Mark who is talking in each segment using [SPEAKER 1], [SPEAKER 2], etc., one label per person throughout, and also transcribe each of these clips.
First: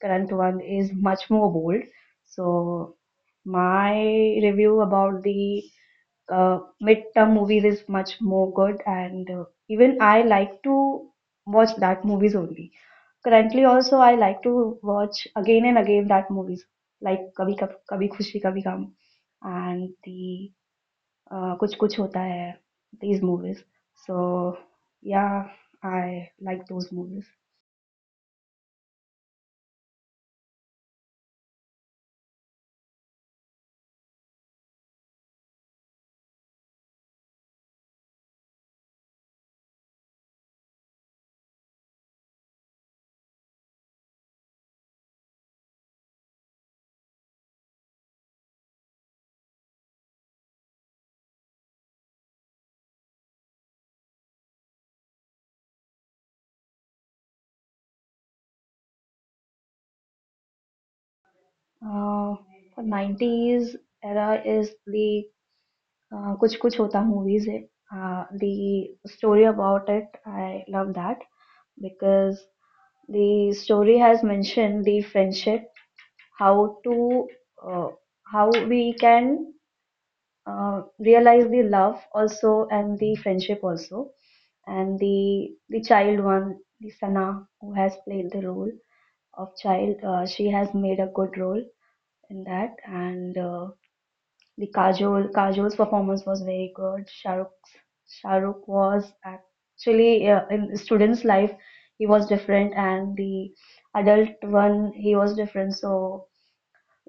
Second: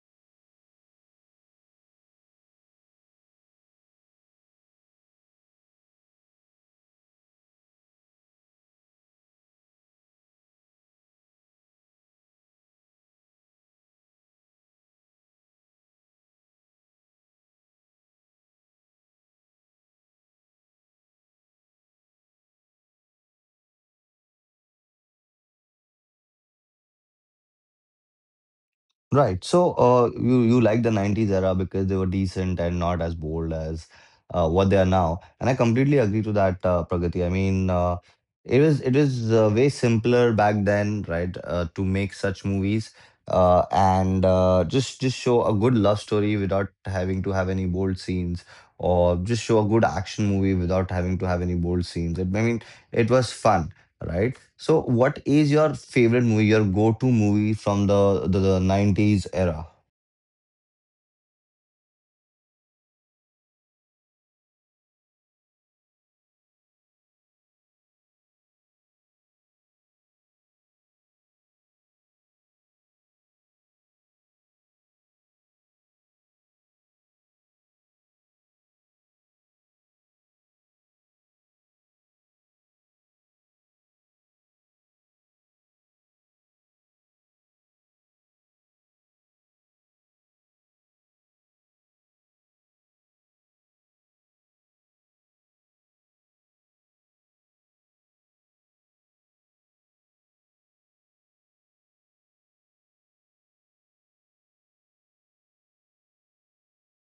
[SPEAKER 1] current one is much more bold. So my review about the midterm movies is much more good, and even I like to watch that movies only. Currently, also I like to watch again and again that movies like Kabhi Khushi Kabhi Gam, and the Kuch Kuch Hota Hai. These movies. So, yeah, I like those movies.
[SPEAKER 2] Right. So, you like the 90s era because they were decent and not as bold as what they are now. And I completely agree to that, Pragati. I mean, it was way simpler back then, right, to make such movies and just show a good love story without having to have any bold scenes, or just show a good action movie without having to have any bold scenes. I mean, it was fun. Right. So, what is your favorite movie, your go-to movie from the 90s era?
[SPEAKER 1] Uh, for 90s era is the Kuch Kuch Hota movies, eh? The story about it, I love that because the story has mentioned the friendship, how to, uh, how we can realize the love also and the friendship also, and the child one, the Sana, who has played the role of child, she has made a good role in that and. The Kajol's performance was very good. Shahrukh was actually, in student's life he was different, and the adult one he was different. So,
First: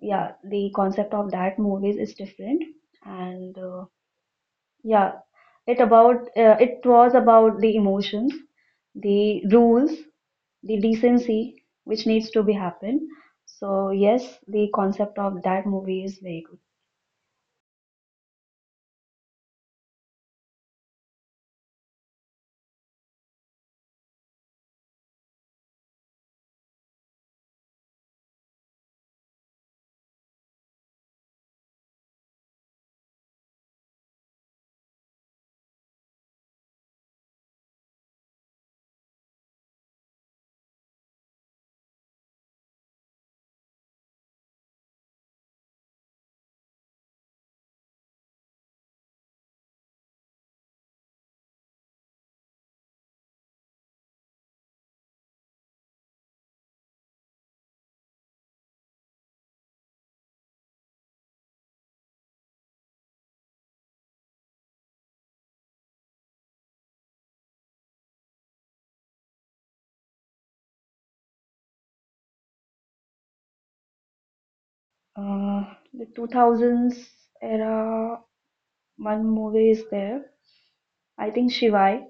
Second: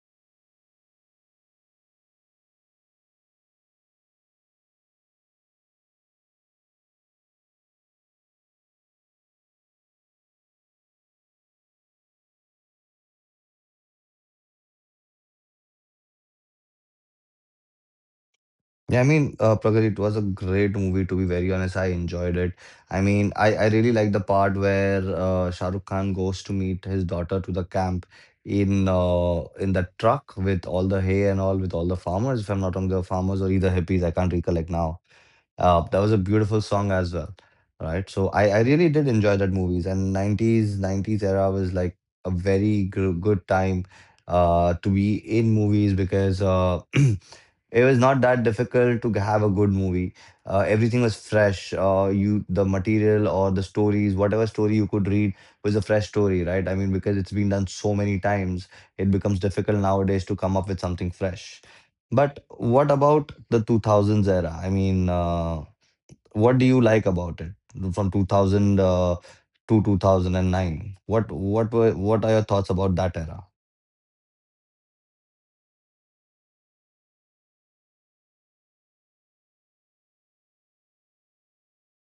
[SPEAKER 1] yeah, the concept of that movies is different, and yeah, it was about the emotions, the rules, the decency which needs to be happened. So yes, the concept of that movie is very good.
[SPEAKER 2] Yeah, I mean, Pragati, it was a great movie, to be very honest. I enjoyed it. I mean, I really like the part where Shah Rukh Khan goes to meet his daughter to the camp in the truck with all the hay and all, with all the farmers, if I'm not wrong, the farmers or either hippies, I can't recollect now. That was a beautiful song as well, right? So I really did enjoy that movies, and 90s era was like a very good time to be in movies because it was not that difficult to have a good movie. Everything was fresh. You the material or the stories, whatever story you could read was a fresh story, right? I mean, because it's been done so many times, it becomes difficult nowadays to come up with something fresh. But what about the 2000s era? I mean, what do you like about it from 2000 to 2009? What are your thoughts about that era?
[SPEAKER 1] Uh, the 2000s era, one movie is there. I think Shivai.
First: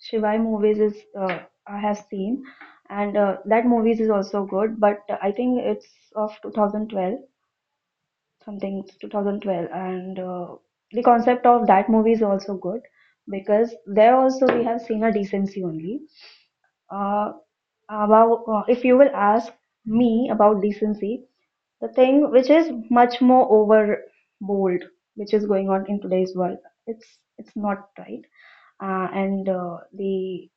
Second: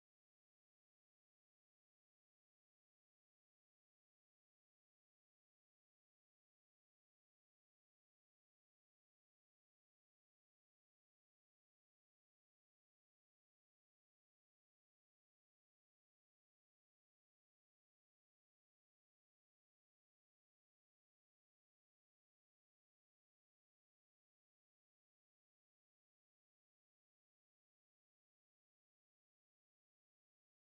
[SPEAKER 1] Shivai movies is, I have seen, and that movies is also good. But I think it's of 2012, something 2012, and the concept of that movie is also good because there also we have seen a decency only. Uh, about if you will ask me about decency, the thing which is much more overboard, which is going on in today's world, it's it's not right, and the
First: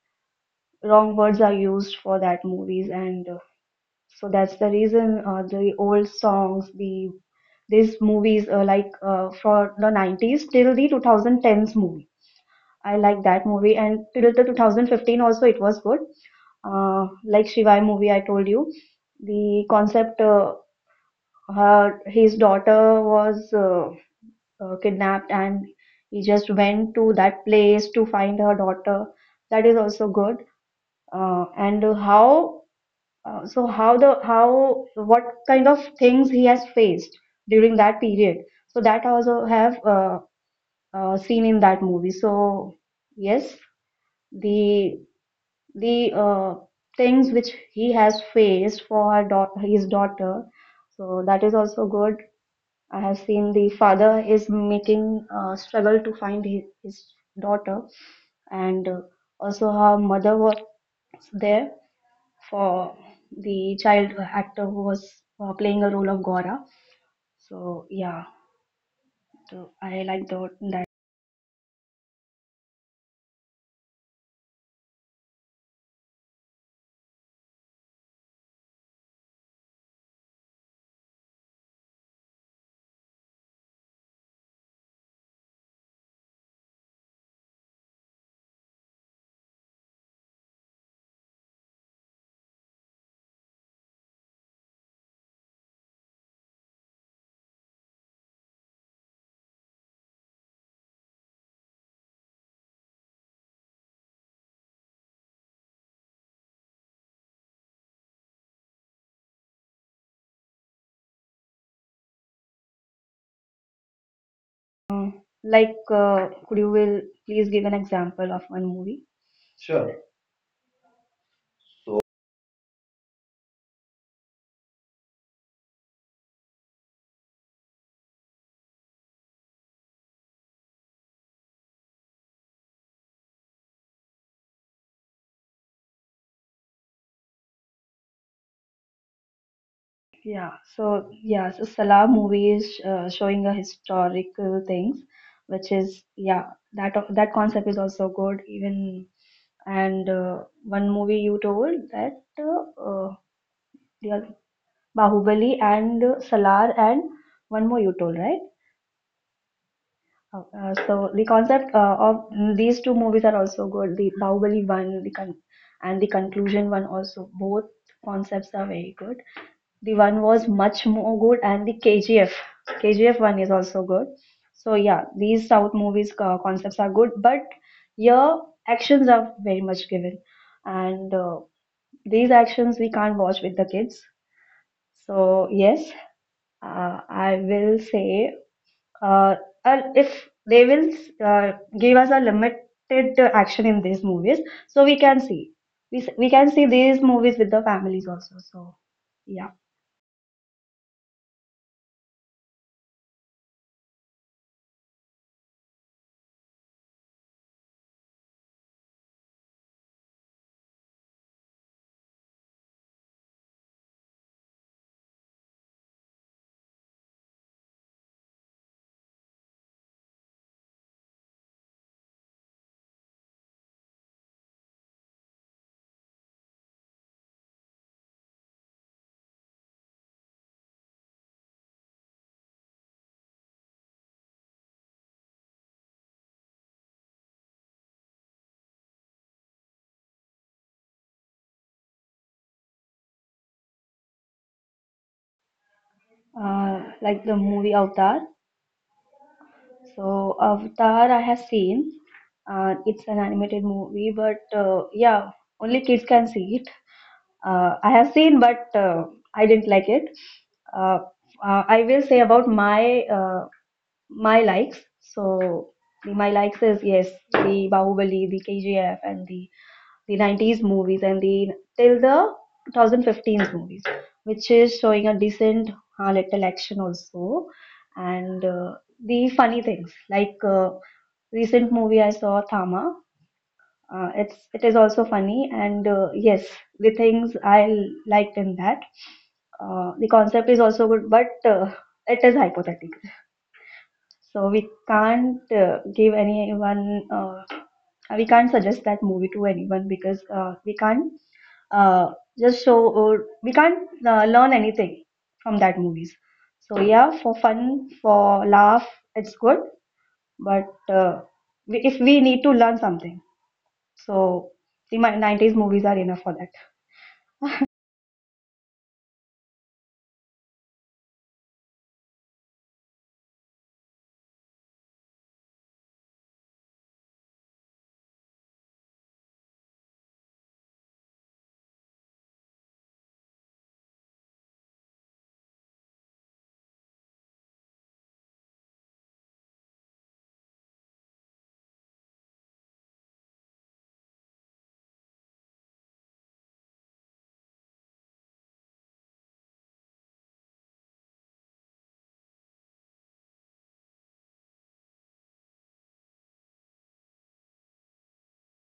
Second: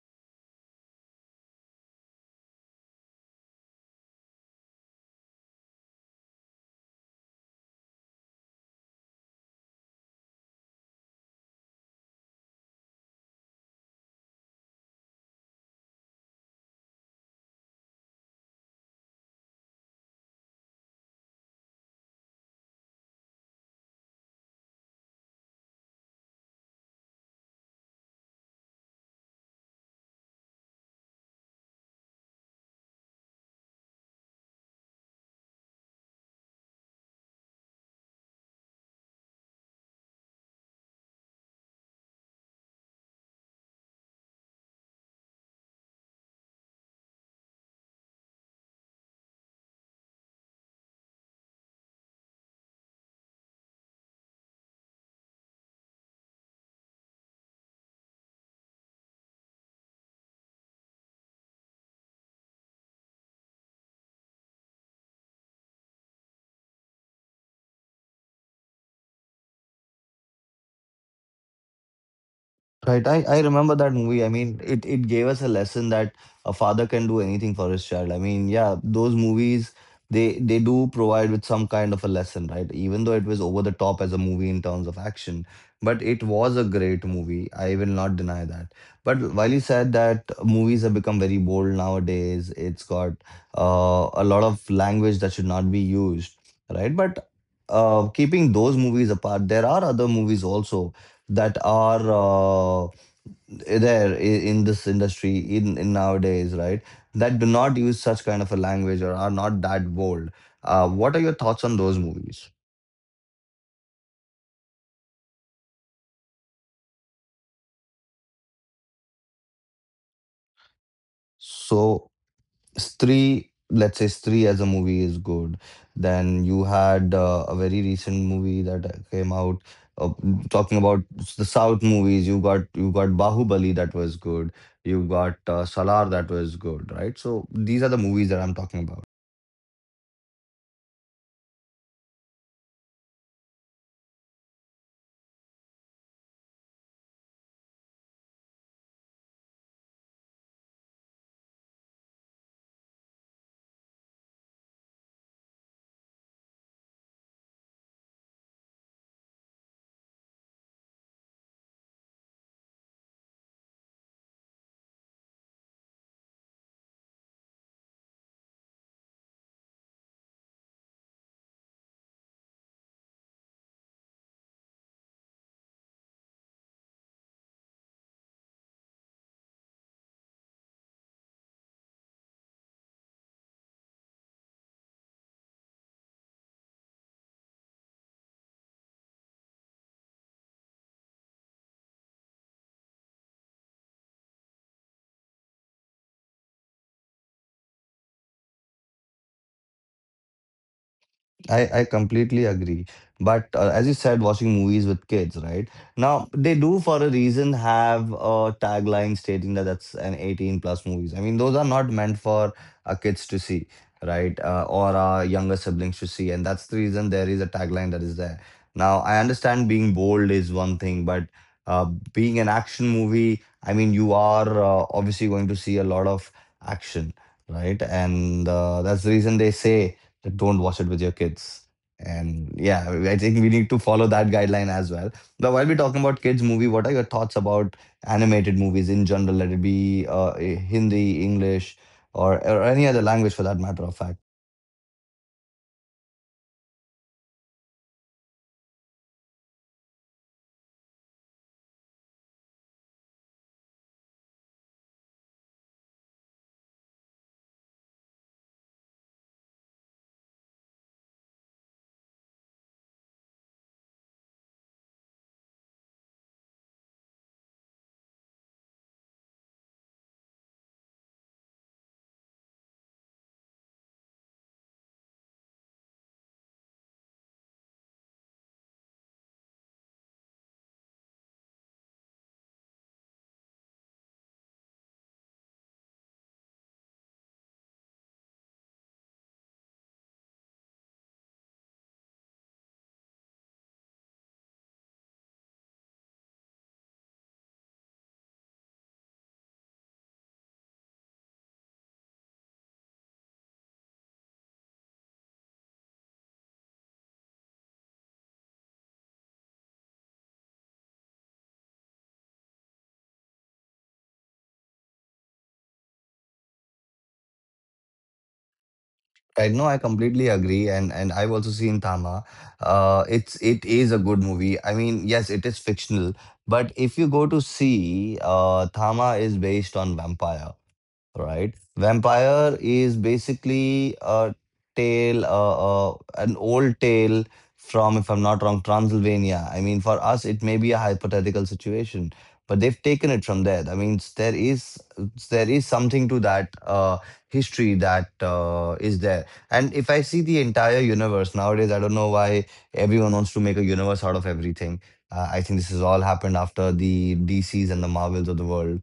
[SPEAKER 1] wrong words are used for that movies, and so that's the reason, the old songs, these movies, like, for the 90s till the 2010s movie. I like that movie, and till the 2015 also it was good. Like Shivai movie, I told you the concept. Her his daughter was, kidnapped, and he just went to that place to find her daughter. That is also good. And how, so, how what kind of things he has faced during that period? So that I also have, seen in that movie. So yes, the the things which he has faced for his daughter. So that is also good. I have seen the father is making struggle to find his daughter, and also her mother was there for the child actor who was playing a role of Gora. So, yeah, so I like that.
[SPEAKER 2] Right. I remember that movie. I mean, it gave us a lesson that a father can do anything for his child. I mean, yeah, those movies they do provide with some kind of a lesson, right? Even though it was over the top as a movie in terms of action, but it was a great movie. I will not deny that. But while you said that movies have become very bold nowadays, it's got a lot of language that should not be used, right? But keeping those movies apart, there are other movies also that are in this industry in nowadays, right? That do not use such kind of a language or are not that bold. What are your thoughts on those movies?
[SPEAKER 1] Like, could you will please give an example of one movie?
[SPEAKER 2] So, Stree, let's say Stree as a movie is good. Then you had a very recent movie that came out uh, talking about the South movies. You got Bahubali that was good. You got Salar that was good, right? So these are the movies that I'm talking about.
[SPEAKER 1] Yeah, so yeah, so Salah movie is, showing a historical things, which is, yeah, that concept is also good. Even, and one movie you told, that, the other- Bahubali and Salar, and one more you told, right? Oh. So the concept, of these two movies are also good. The Bahubali one, and the conclusion one also. Both concepts are very good. The one was much more good, and the KGF one is also good. So, yeah, these South movies, concepts are good, but your actions are very much given, and these actions we can't watch with the kids. So yes, I will say. Uh, and if they will uh, give us a limited, action in these movies, so we can see. We can see these movies with the families also. So, yeah.
[SPEAKER 2] I completely agree. But as you said, watching movies with kids, right? Now, they do for a reason have a tagline stating that that's an 18 plus movies. I mean, those are not meant for kids to see, right? Or our younger siblings to see. And that's the reason there is a tagline that is there. Now, I understand being bold is one thing, but uh, being an action movie, I mean, you are obviously going to see a lot of action, right? And that's the reason they say that don't watch it with your kids. And yeah, I think we need to follow that guideline as well. Now, while we're talking about kids' movie, what are your thoughts about animated movies in general? Let it be Hindi, English, or any other language for that matter of fact.
[SPEAKER 1] Like the movie Avatar. So, Avatar I have seen. It's an animated movie, but yeah, only kids can see it. I have seen, but I didn't like it. Uh, I will say about my likes. So my likes is, yes, the Bahubali, the KGF, and the 90s movies, and the till the 2015 movies, which is showing a decent, little action also, and the funny things, like recent movie I saw Thama. It is also funny, and yes, the things I liked in that. The concept is also good, but it is hypothetical, so we can't, give anyone, we can't suggest that movie to anyone because we can't, uh, just show, or we can't learn anything from that movies. So, yeah, for fun, for laugh, it's good. But if we need to learn something, so the 90s movies are enough for that.
[SPEAKER 2] I know I completely agree, and I've also seen Tama. Uh, it is a good movie. I mean, yes, it is fictional, but if you go to see, Tama is based on vampire. Right. Vampire is basically a tale, an old tale from, if I'm not wrong, Transylvania. I mean, for us, it may be a hypothetical situation, but they've taken it from there. I mean, there is something to that history that is there. And if I see the entire universe nowadays, I don't know why everyone wants to make a universe out of everything. I think this has all happened after the DCs and the Marvels of the world,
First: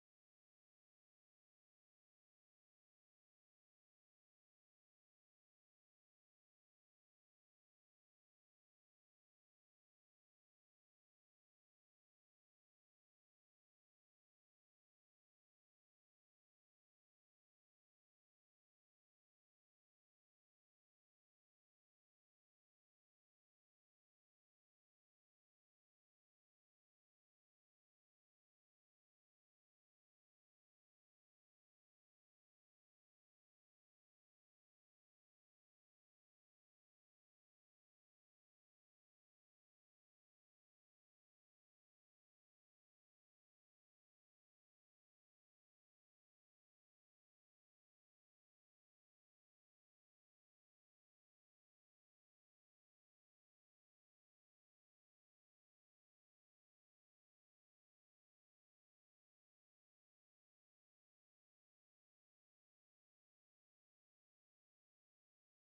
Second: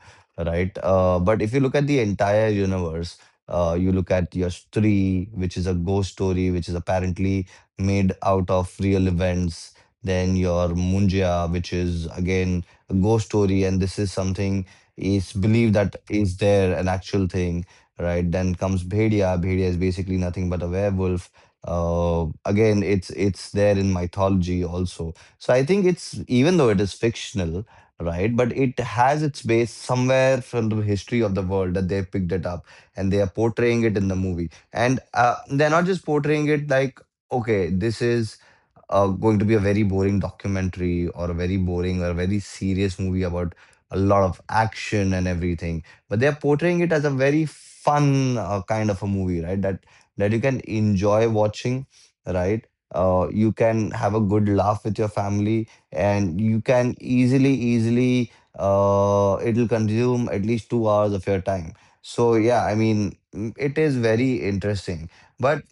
[SPEAKER 2] right? But if you look at the entire universe, you look at Yash 3, which is a ghost story, which is apparently made out of real events. Then your Munjia, which is again a ghost story, and this is something is believed that is there an actual thing, right? Then comes Bhedia. Bhedia is basically nothing but a werewolf. Again, it's there in mythology also. So I think it's even though it is fictional, right? But it has its base somewhere from the history of the world that they picked it up, and they are portraying it in the movie. And they're not just portraying it like, okay, this is going to be a very boring documentary or a very boring or a very serious movie about a lot of action and everything. But they're portraying it as a very fun kind of a movie, right? That you can enjoy watching, right? You can have a good laugh with your family, and you can easily it'll consume at least 2 hours of your time. So yeah, I mean, it is very interesting. But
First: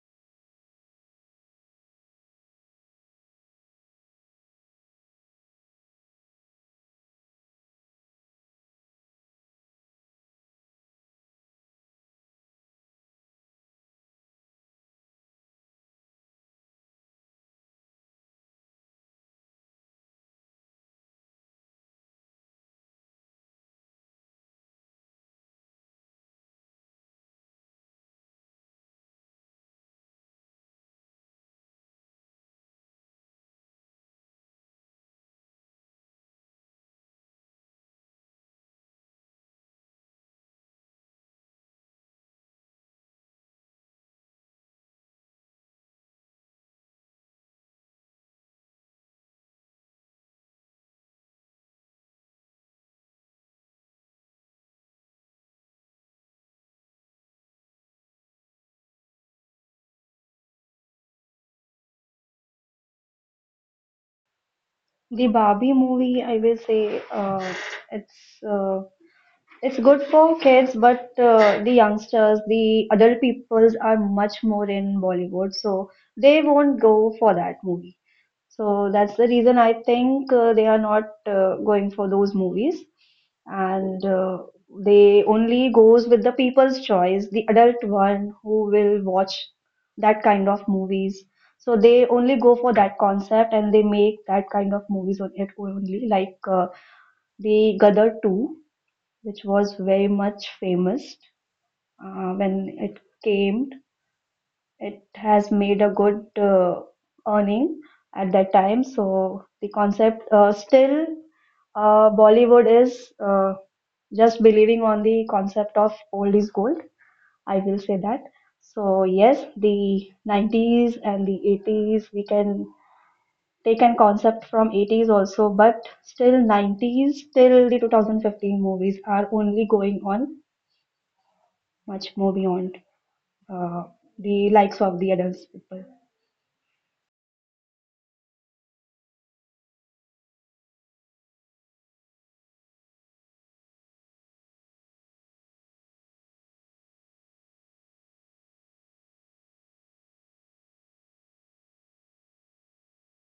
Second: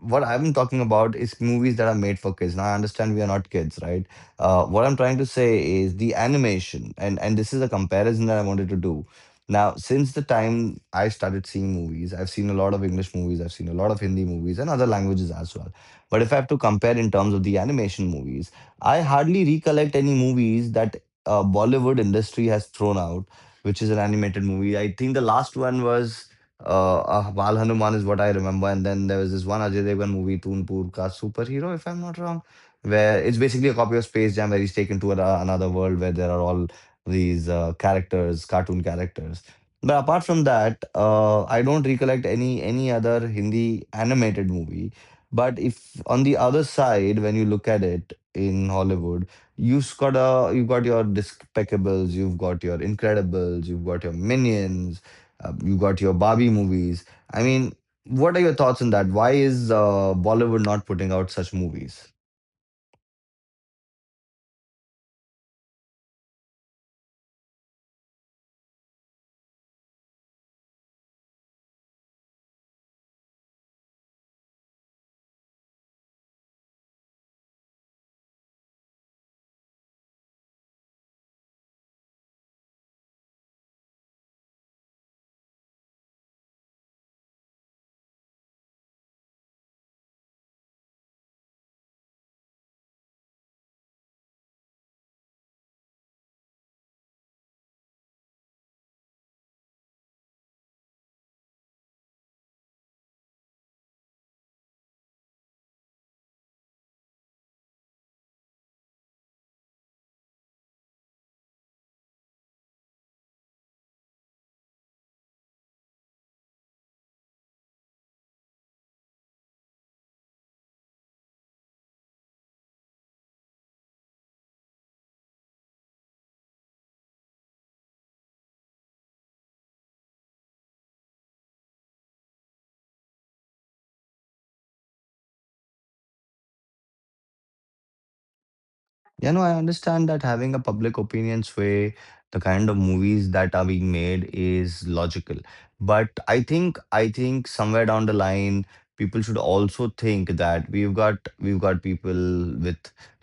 [SPEAKER 2] what I'm talking about is movies that are made for kids. Now I understand we are not kids, right? What I'm trying to say is the animation, and this is a comparison that I wanted to do. Now, since the time I started seeing movies, I've seen a lot of English movies, I've seen a lot of Hindi movies and other languages as well. But if I have to compare in terms of the animation movies, I hardly recollect any movies that Bollywood industry has thrown out, which is an animated movie. I think the last one was Baal Hanuman is what I remember, and then there was this one Ajay Devgn movie, Toonpur Ka Superhero, if I'm not wrong, where it's basically a copy of Space Jam, where he's taken to another world where there are all these characters, cartoon characters. But apart from that, I don't recollect any other Hindi animated movie. But if on the other side, when you look at it, in Hollywood. You've got your Despicables, you've got your Incredibles, you've got your Minions, you got your Barbie movies. I mean, what are your thoughts on that? Why is Bollywood not putting out such movies?
[SPEAKER 1] The Barbie movie, I will say, it's uh, It's good for kids, but the youngsters, the adult peoples are much more in Bollywood, so they won't go for that movie. So that's the reason I think they are not going for those movies, and they only goes with the people's choice, the adult one who will watch that kind of movies. So they only go for that concept, and they make that kind of movies on it only, like the Gadar 2, which was very much famous, when it came. It has made a good, earning at that time. So the concept, still Bollywood is just believing on the concept of old is gold. I will say that. So yes, the 90s and the 80s, we can take an concept from 80s also, but still 90s till the 2015 movies are only going on much more beyond, uh, the likes of the adults people.
[SPEAKER 2] Yeah, no, I understand that having a public opinion sway the kind of movies that are being made is logical. But I think somewhere down the line, people should also think that we've got people with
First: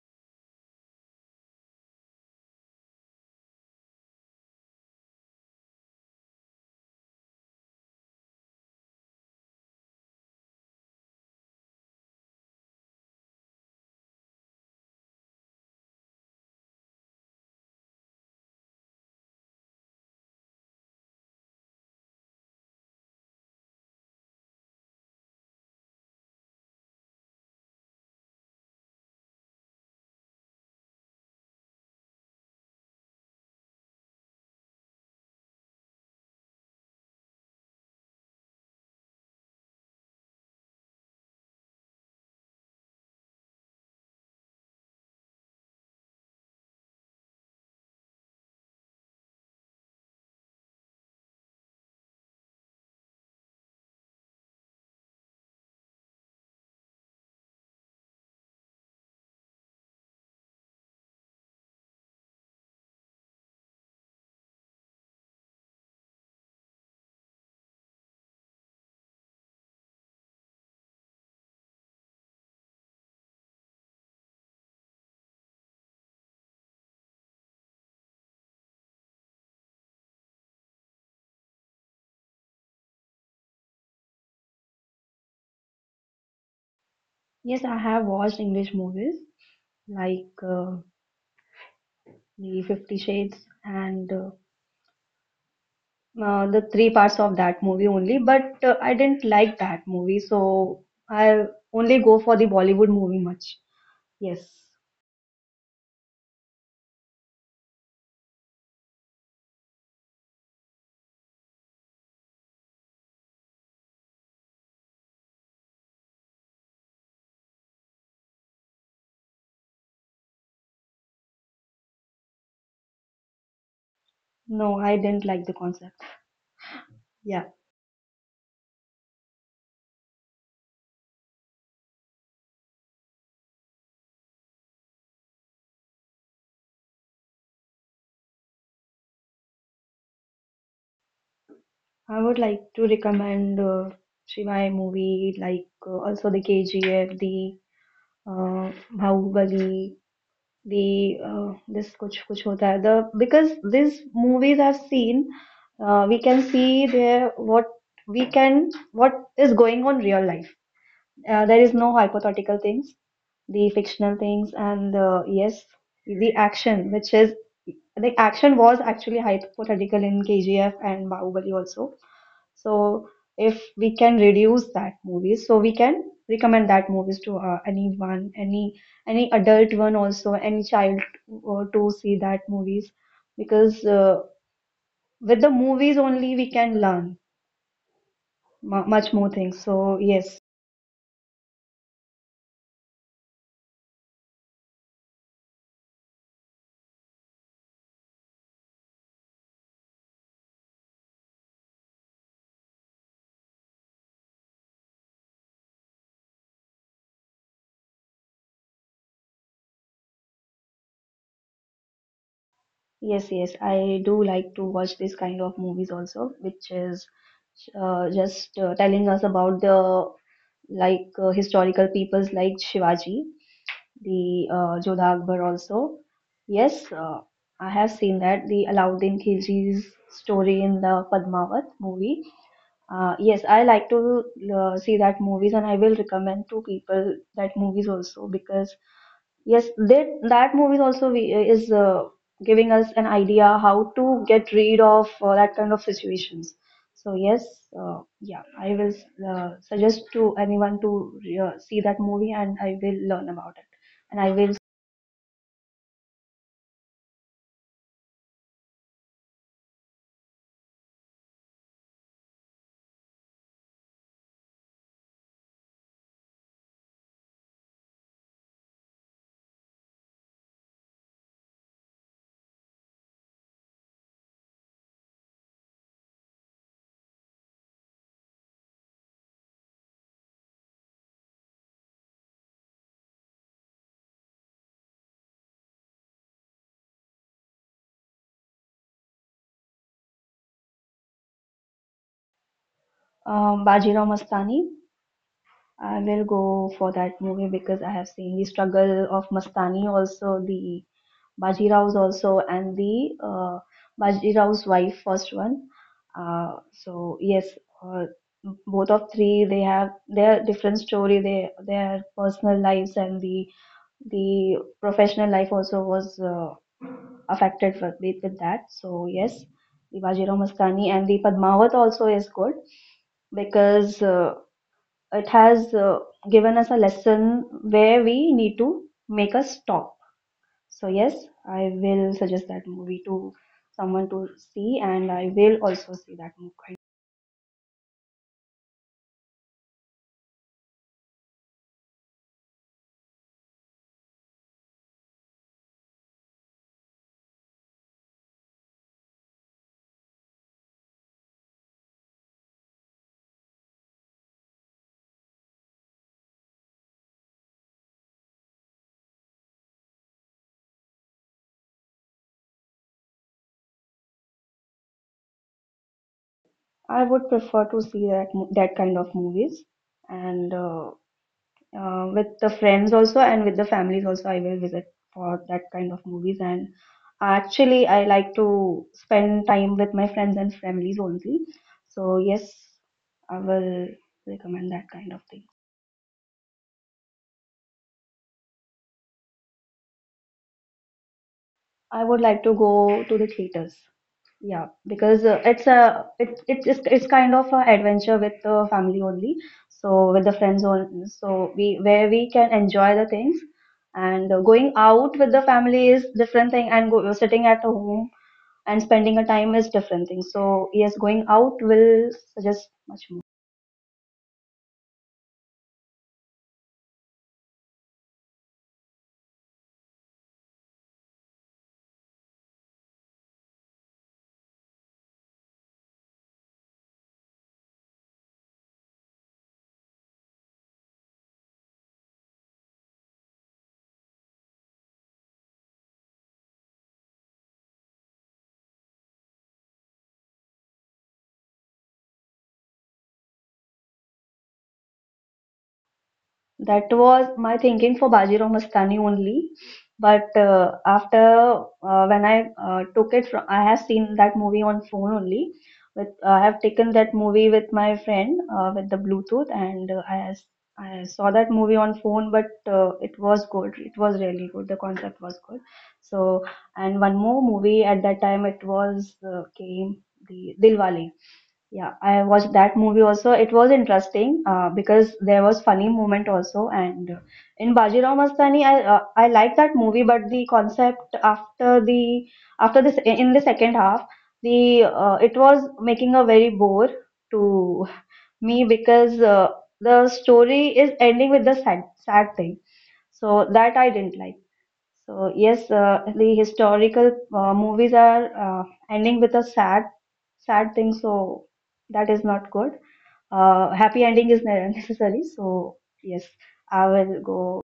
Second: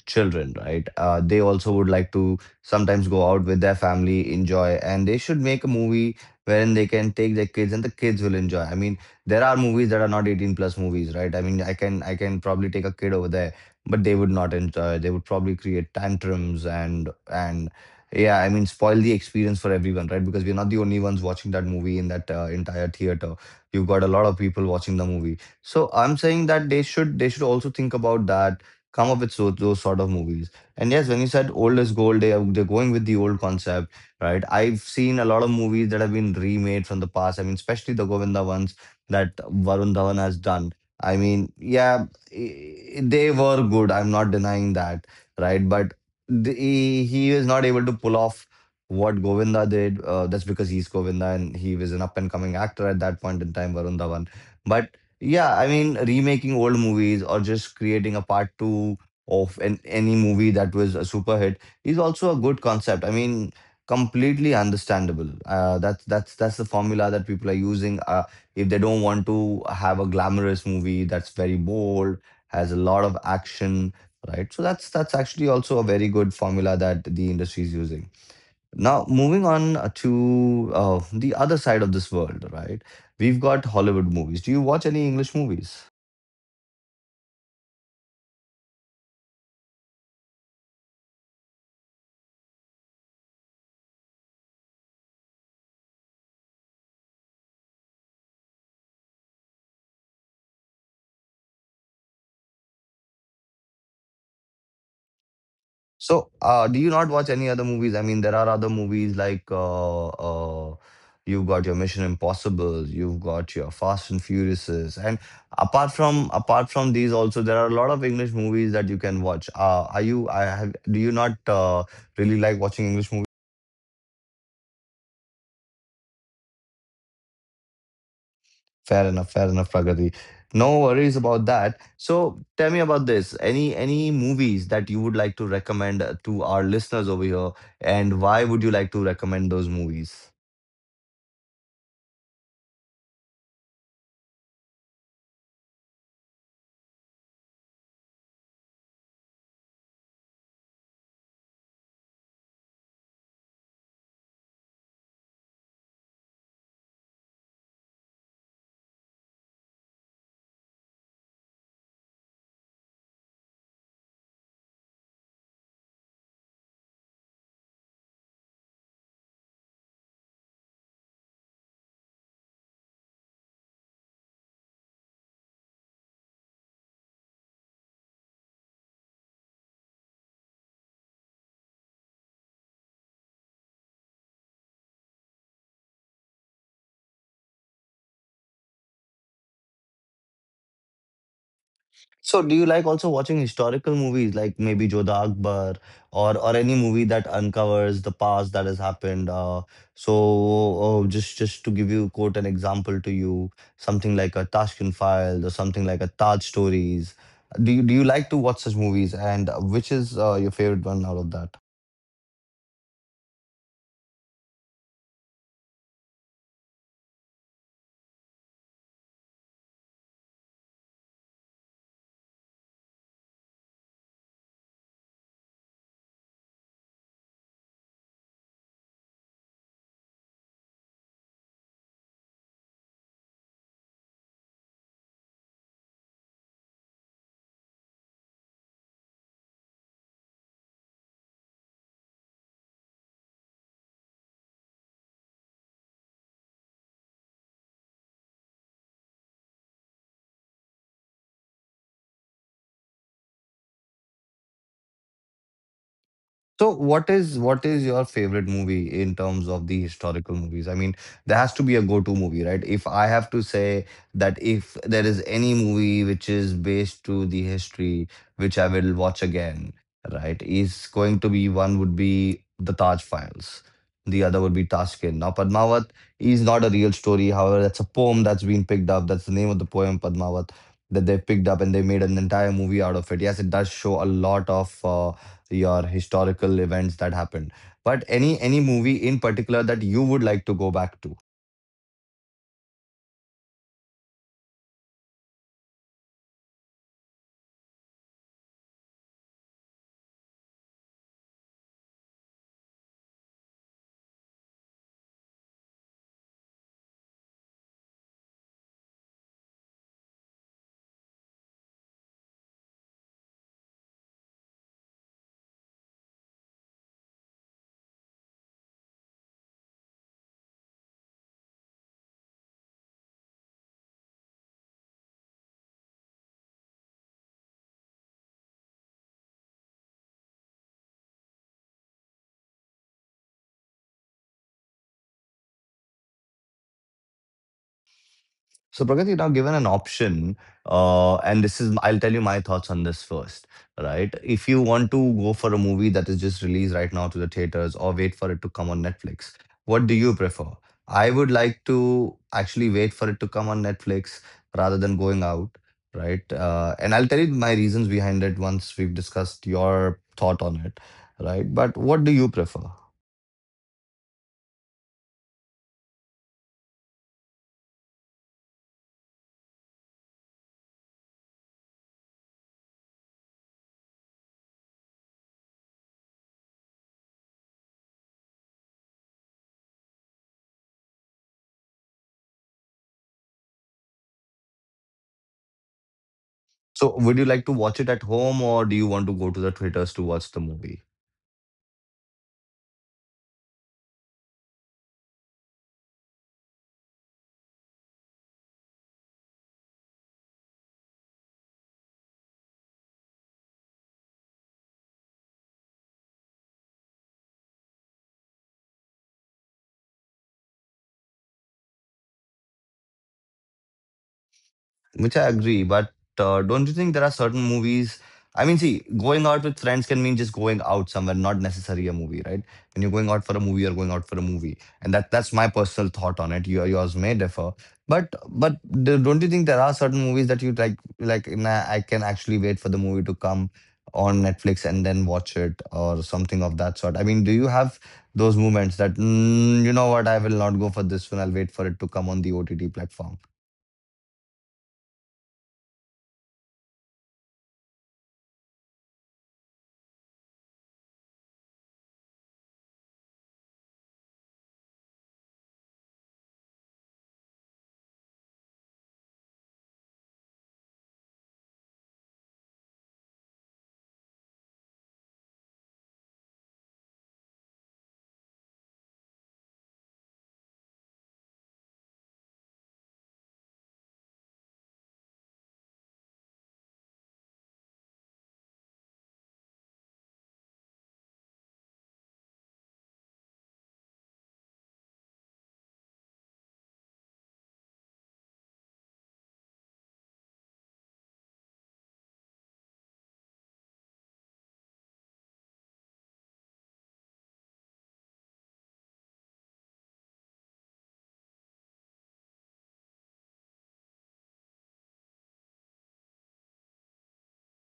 [SPEAKER 2] children, right? They also would like to sometimes go out with their family, enjoy, and they should make a movie wherein they can take their kids and the kids will enjoy. I mean, there are movies that are not 18 plus movies, right? I mean, I can probably take a kid over there, but they would not enjoy. They would probably create tantrums, and yeah, I mean, spoil the experience for everyone, right? Because we're not the only ones watching that movie in that entire theater. You've got a lot of people watching the movie. So I'm saying that they should also think about that. Come up with so, those sort of movies. And yes, when you said old is gold, they're going with the old concept, right? I've seen a lot of movies that have been remade from the past. I mean, especially the Govinda ones that Varun Dhawan has done. I mean, yeah, they were good. I'm not denying that, right? But he is not able to pull off what Govinda did. That's because he's Govinda, and he was an up and coming actor at that point in time, Varun Dhawan. But yeah, I mean, remaking old movies or just creating a part two of any movie that was a super hit is also a good concept. I mean, completely understandable. That's the formula that people are using. If they don't want to have a glamorous movie that's very bold, has a lot of action, right? So that's actually also a very good formula that the industry is using. Now, moving on to the other side of this world, right? We've got Hollywood movies. Do you watch any English movies?
[SPEAKER 1] Yes, I have watched English movies like the Fifty Shades, and the three parts of that movie only, but I didn't like that movie, so I only go for the Bollywood movie much. Yes.
[SPEAKER 2] So, do you not watch any other movies? I mean, there are other movies like you've got your Mission Impossible, you've got your Fast and Furiouses, and apart from these, also there are a lot of English movies that you can watch. Are you? I have. Do you not really like watching English movies?
[SPEAKER 1] No, I didn't like the concept. Yeah,
[SPEAKER 2] Fair enough, Pragati. No worries about that. So, tell me about this. Any movies that you would like to recommend to our listeners over here, and why would you like to recommend those movies?
[SPEAKER 1] I would like to recommend, Shivai movie, like, also the KGF, the Bahubali, the this kuch kuch hota hai the, because these movies I've seen, we can see there what we can what is going on real life, there is no hypothetical things, the fictional things, and yes, the action which is, the action was actually hypothetical in KGF and Bahubali also. So if we can reduce that movies, so we can recommend that movies to, anyone, any adult one also, any child, to see that movies, because with the movies only we can learn mu much more things. So yes,
[SPEAKER 2] So do you like also watching historical movies like maybe Jodha Akbar or any movie that uncovers the past that has happened? Just to give you quote an example to you, something like a Tashkent Files or something like a Taj Stories. Do you like to watch such movies and which is your favorite one out of that?
[SPEAKER 1] yes, yes, I do like to watch this kind of movies also, which is just telling us about the, like, historical peoples like Shivaji, the Jodha Akbar also. Yes, I have seen that the Alauddin Khilji's story in the Padmavat movie. Yes, I like to see that movies, and I will recommend to people that movies also, because yes, that movies also, is giving us an idea how to get rid of, that kind of situations. So yes, yeah, I will suggest to anyone to see that movie, and I will learn about it, and I will.
[SPEAKER 2] So what is your favorite movie in terms of the historical movies? I mean, there has to be a go-to movie, right? If I have to say that if there is any movie which is based to the history, which I will watch again, right, is going to be one would be The Taj Files. The other would be Tashkent. Now, Padmavat is not a real story. However, that's a poem that's been picked up. That's the name of the poem, Padmavat, that they picked up and they made an entire movie out of it. Yes, it does show a lot of your historical events that happened, but any movie in particular that you would like to go back to?
[SPEAKER 1] Bajirao Mastani. I will go for that movie because I have seen the struggle of Mastani, also the Bajirao's also, and the Bajirao's wife, first one. So yes, uh, both of three, they have their different story, they their personal lives, and the professional life also was affected with that. So yes, the Bajirao Mastani and the Padmavat also is good, because it has given us a lesson where we need to make a stop. So yes, I will suggest that movie to someone to see, and I will also see that movie.
[SPEAKER 2] So Pragati, now given an option, and this is, I'll tell you my thoughts on this first, right? If you want to go for a movie that is just released right now to the theaters or wait for it to come on Netflix, what do you prefer? I would like to actually wait for it to come on Netflix rather than going out, right? And I'll tell you my reasons behind it once we've discussed your thought on it, right? But what do you prefer?
[SPEAKER 1] I would prefer to see that kind of movies, and with the friends also, and with the families also, I will visit for that kind of movies, and actually I like to spend time with my friends and families only. So yes, I will recommend that kind of thing.
[SPEAKER 2] So would you like to watch it at home or do you want to go to the theaters to watch the movie?
[SPEAKER 1] I would like to go to the theaters, yeah, because it's a it, it, it's kind of an adventure with the family only, so with the friends only. So we where we can enjoy the things, and going out with the family is different thing and sitting at home and spending a time is different thing. So yes, going out will suggest much more.
[SPEAKER 2] Which I agree, but don't you think there are certain movies? I mean, see, going out with friends can mean just going out somewhere, not necessarily a movie, right? When you're going out for a movie, you're going out for a movie, and that's my personal thought on it. Your yours may differ, but don't you think there are certain movies that you like? Like, nah, I can actually wait for the movie to come on Netflix and then watch it or something of that sort. I mean, do you have those moments that you know what? I will not go for this one. I'll wait for it to come on the OTT platform.
[SPEAKER 1] That was my thinking for Bajirao Mastani only. But after when I took it from, I have seen that movie on phone only. With I have taken that movie with my friend with the Bluetooth, and I saw that movie on phone. But it was good. It was really good. The concept was good. So and one more movie at that time it was came the Dilwale. Yeah, I watched that movie also. It was interesting because there was funny moment also. And in Bajirao Mastani, I like that movie, but the concept after the after this in the second half, the it was making a very bore to me because the story is ending with the sad sad thing. So that I didn't like. So yes, the historical movies are ending with a sad, sad thing. So that is not good. Happy ending is necessary. So yes, I will go.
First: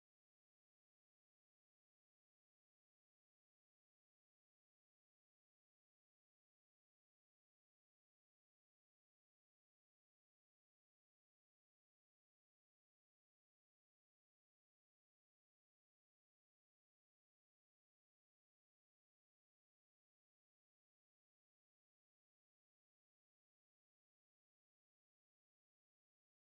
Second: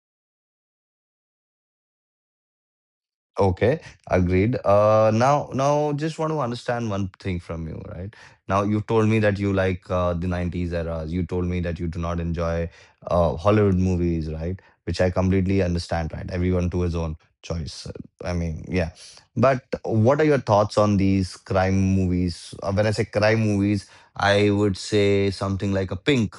[SPEAKER 2] Okay, agreed. Now, just want to understand one thing from you, right? Now, you told me that you like the 90s era. You told me that you do not enjoy Hollywood movies, right? Which I completely understand, right? Everyone to his own choice. I mean, yeah. But what are your thoughts on these crime movies? When I say crime movies, I would say something like a Pink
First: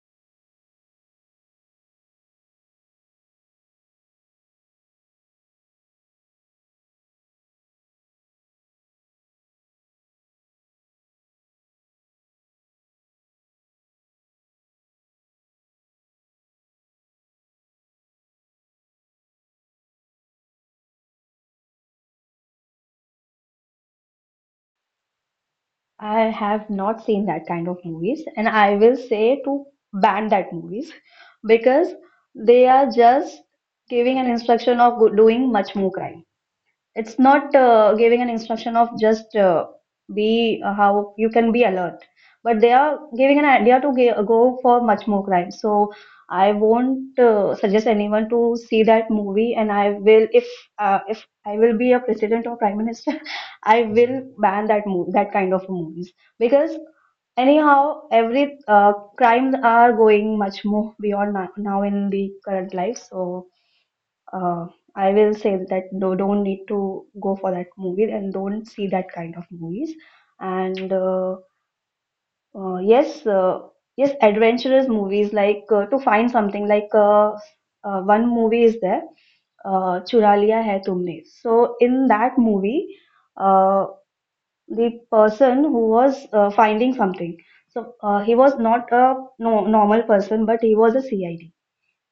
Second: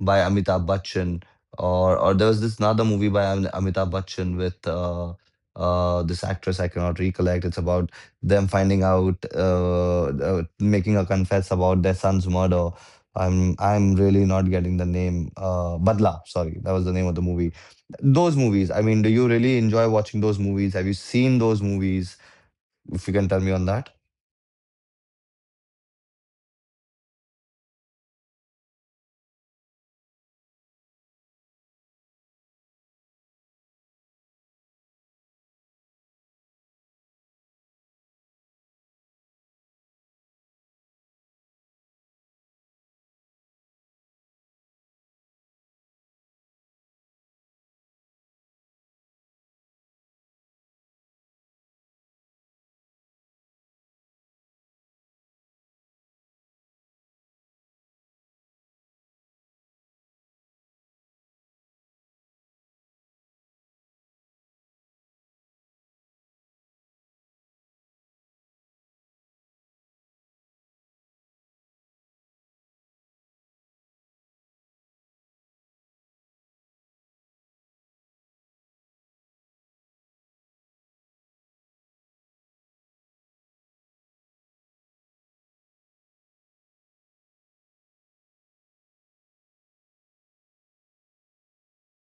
[SPEAKER 2] by Amitabh Bachchan, or there was this another movie by Amitabh Bachchan with this actress I cannot recollect. It's about them finding out, making a confess about their son's murder. I'm really not getting the name. Badla, sorry, that was the name of the movie. Those movies. I mean, do you really enjoy watching those movies? Have you seen those movies? If you can tell me on that.
[SPEAKER 1] I have not seen that kind of movies, and I will say to ban that movies because they are just giving an instruction of doing much more crime. It's not giving an instruction of just be how you can be alert, but they are giving an idea to go for much more crime. So I won't suggest anyone to see that movie, and I will if I will be a president or prime minister, I will ban that movie, that kind of movies because anyhow every crimes are going much more beyond now in the current life, so uh, I will say that no, don't need to go for that movie and don't see that kind of movies. And uh, uh, yes, uh, yes, adventurous movies like to find something like one movie is there, Chura Liya Hai Tumne. So in that movie, uh, the person who was finding something, so he was not a no, normal person, but he was a CID.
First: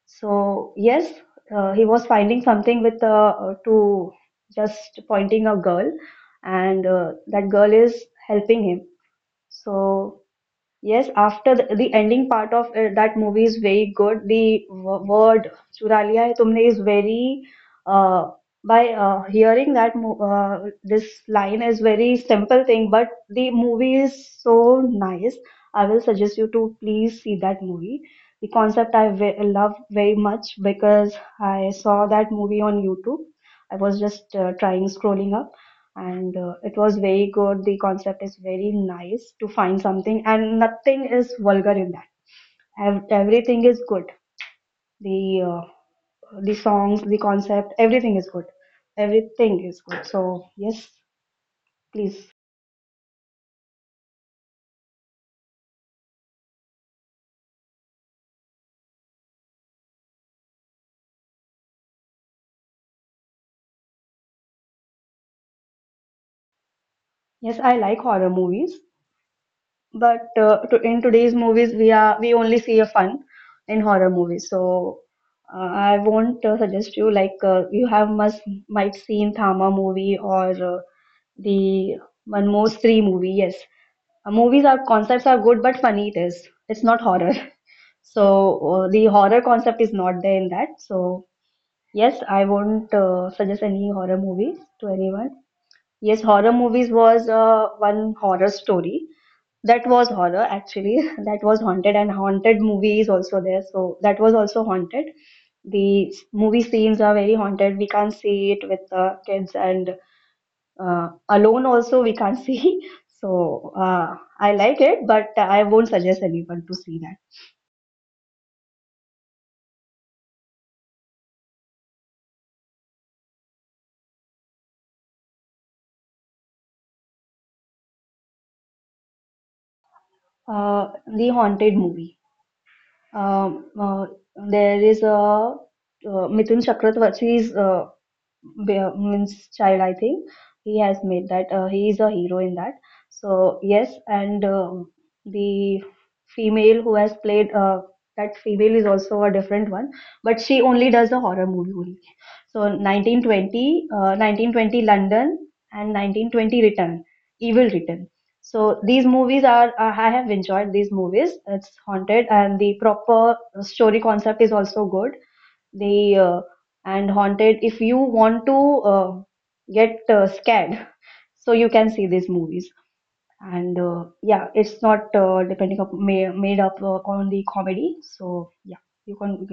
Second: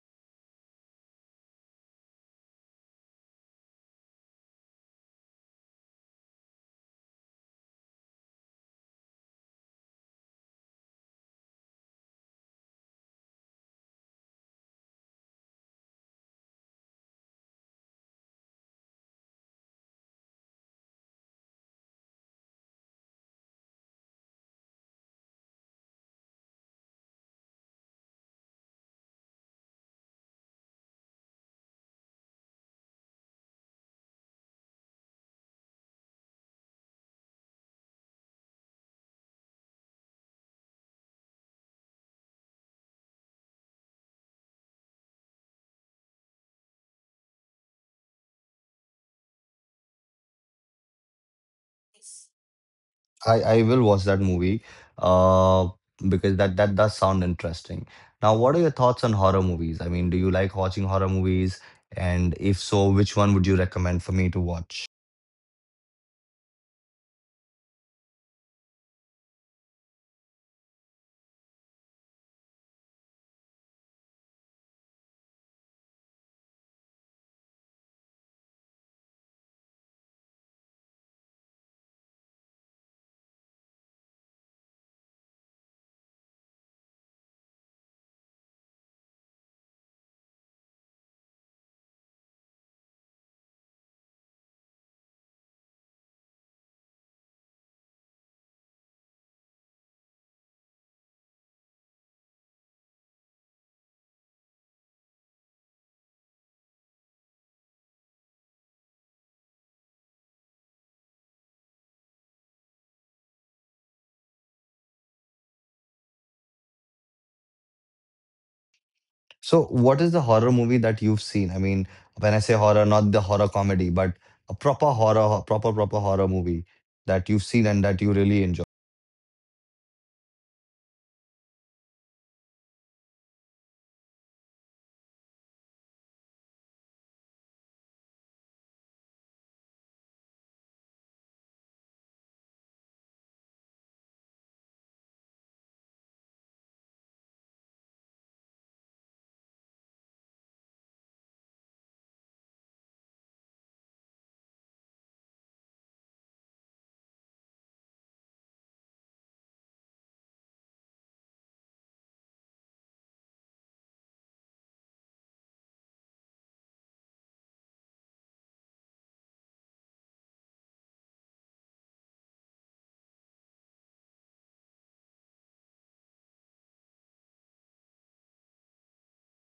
[SPEAKER 1] So yes, he was finding something with to just pointing a girl, and that girl is helping him. So yes, after the ending part of that movie is very good. The word "चुरा लिया है तुमने" is very uh, by hearing that mo this line is very simple thing, but the movie is so nice. I will suggest you to please see that movie. The concept I ve love very much because I saw that movie on YouTube. I was just trying scrolling up, and it was very good. The concept is very nice to find something and nothing is vulgar in that. Everything is good. The uh, the songs, the concept, everything is good. Everything is good. So yes, please.
[SPEAKER 2] I will watch that movie, uh, because that that does sound interesting. Now, what are your thoughts on horror movies? I mean, do you like watching horror movies? And if so, which one would you recommend for me to watch?
[SPEAKER 1] Yes, I like horror movies. But in today's movies, we only see a fun in horror movies. So uh, I won't suggest you like you have must might seen Thama movie or the Manmo's Three movie. Yes, movies are concepts are good, but funny it is. It's not horror. So the horror concept is not there in that. So yes, I won't suggest any horror movies to anyone. Yes, horror movies was one horror story that was horror actually. That was haunted, and haunted movie is also there. So that was also haunted. The movie scenes are very haunted. We can't see it with the kids, and alone also we can't see. So I like it, but I won't suggest anyone to see that.
[SPEAKER 2] So, what is the horror movie that you've seen? I mean, when I say horror, not the horror comedy, but a proper horror, proper proper horror movie that you've seen and that you really enjoy.
[SPEAKER 1] Uh, the haunted movie. Um, uh, there is a Mithun Chakravarti's means child, I think he has made that. He is a hero in that, so yes. And the female who has played that female is also a different one, but she only does the horror movie only. So 1920, 1920 London, and 1920 Return, Evil Return. So these movies are I have enjoyed these movies. It's haunted and the proper story concept is also good. The And haunted, if you want to uh, get scared, so you can see these movies. And yeah, it's not depending up ma made up on the comedy. So yeah, you can.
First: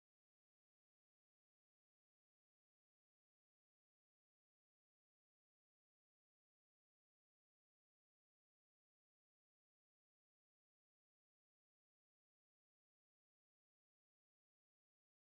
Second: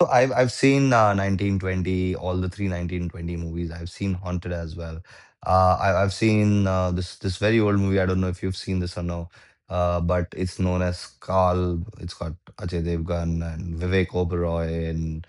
[SPEAKER 2] So I've seen 1920, all the three 1920 movies. I've seen Haunted as well. I've seen this this very old movie. I don't know if you've seen this or no, but it's known as Carl. It's got Ajay Devgan and Vivek Oberoi and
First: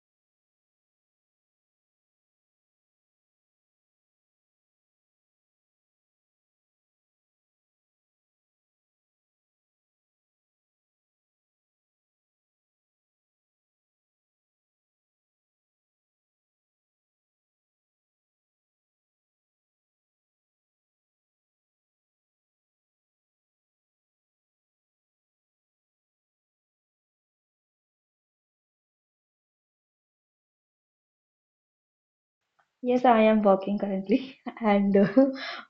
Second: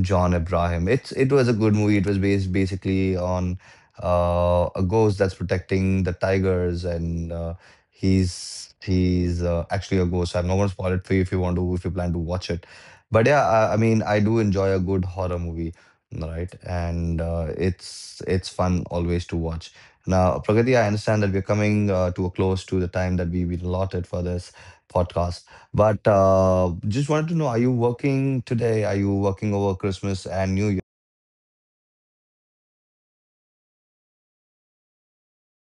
[SPEAKER 2] John Abraham. It was a good movie. It was based basically on a ghost that's protecting the tigers, and he's actually a ghost. I'm not gonna spoil it for you if you want to if you plan to watch it, but yeah, I mean, I do enjoy a good horror movie, right? And it's fun always to watch. Now, Pragati, I understand that we're coming to a close to the time that we've been allotted for this podcast. But just wanted to know, are you working today? Are you working over Christmas and New Year?
[SPEAKER 1] Yes, I am working currently, and uh,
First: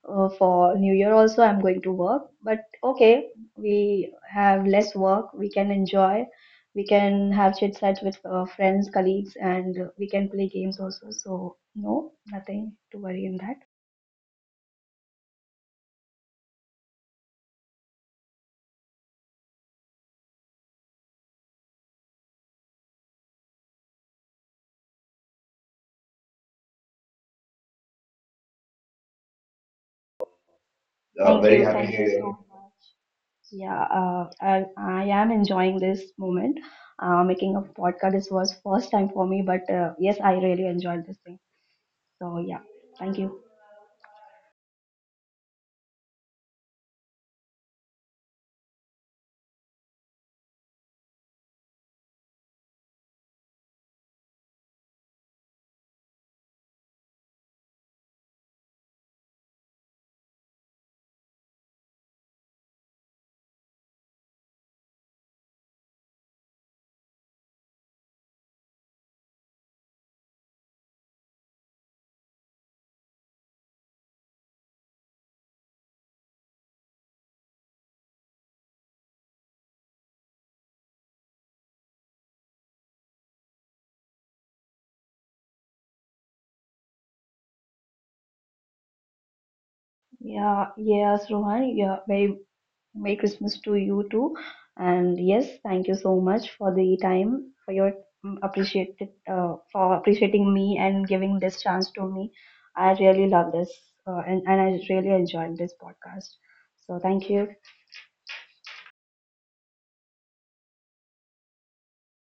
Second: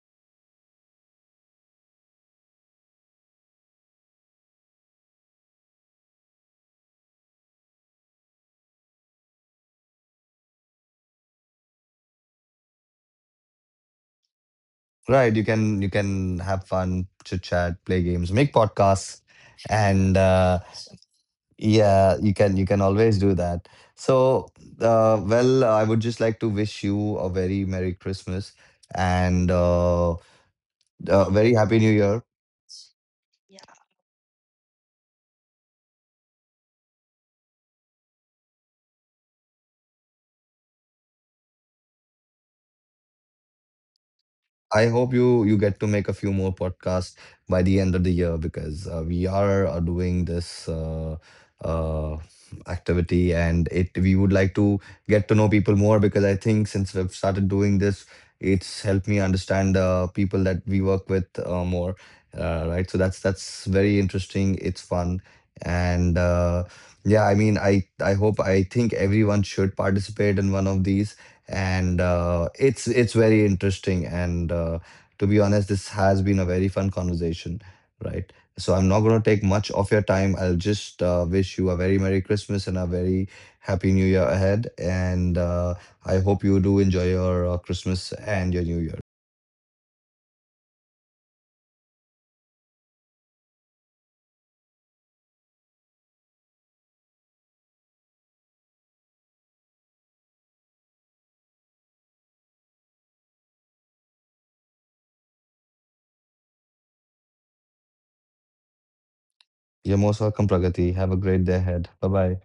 [SPEAKER 1] uh, for New Year also I'm going to work. But okay, we have less work, we can enjoy, we can have chit chats with friends, colleagues, and we can play games also. So nothing to worry in that.
[SPEAKER 2] Right, you can have fun, chit chat, play games, make podcasts, and yeah, you can always do that. So, well, I would just like to wish you a very Merry Christmas and a very Happy New
[SPEAKER 1] Thank you
[SPEAKER 2] Year.
[SPEAKER 1] so much. Yeah, I am enjoying this moment. Making a podcast, this was first time for me, but yes, I really enjoyed this thing. So yeah, thank you.
[SPEAKER 2] I hope you get to make a few more podcasts by the end of the year, because we are doing this uh, activity, and it we would like to get to know people more, because I think since we've started doing this, it's helped me understand people that we work with more, right? So that's very interesting. It's fun and yeah, I mean, I hope, I think everyone should participate in one of these, and it's very interesting and to be honest, this has been a very fun conversation, right? So I'm not going to take much of your time. I'll just wish you a very Merry Christmas and a very Happy New Year ahead, and I hope you do enjoy your Christmas and your New Year.
[SPEAKER 1] Yeah, yes, Rohan. Yeah, very Merry Christmas to you too. And yes, thank you so much for the time, for your mm, appreciated, for appreciating me and giving this chance to me. I really love this, and I really enjoyed this podcast. So thank you.
[SPEAKER 2] You're most welcome, Pragati. Have a great day ahead. Bye bye.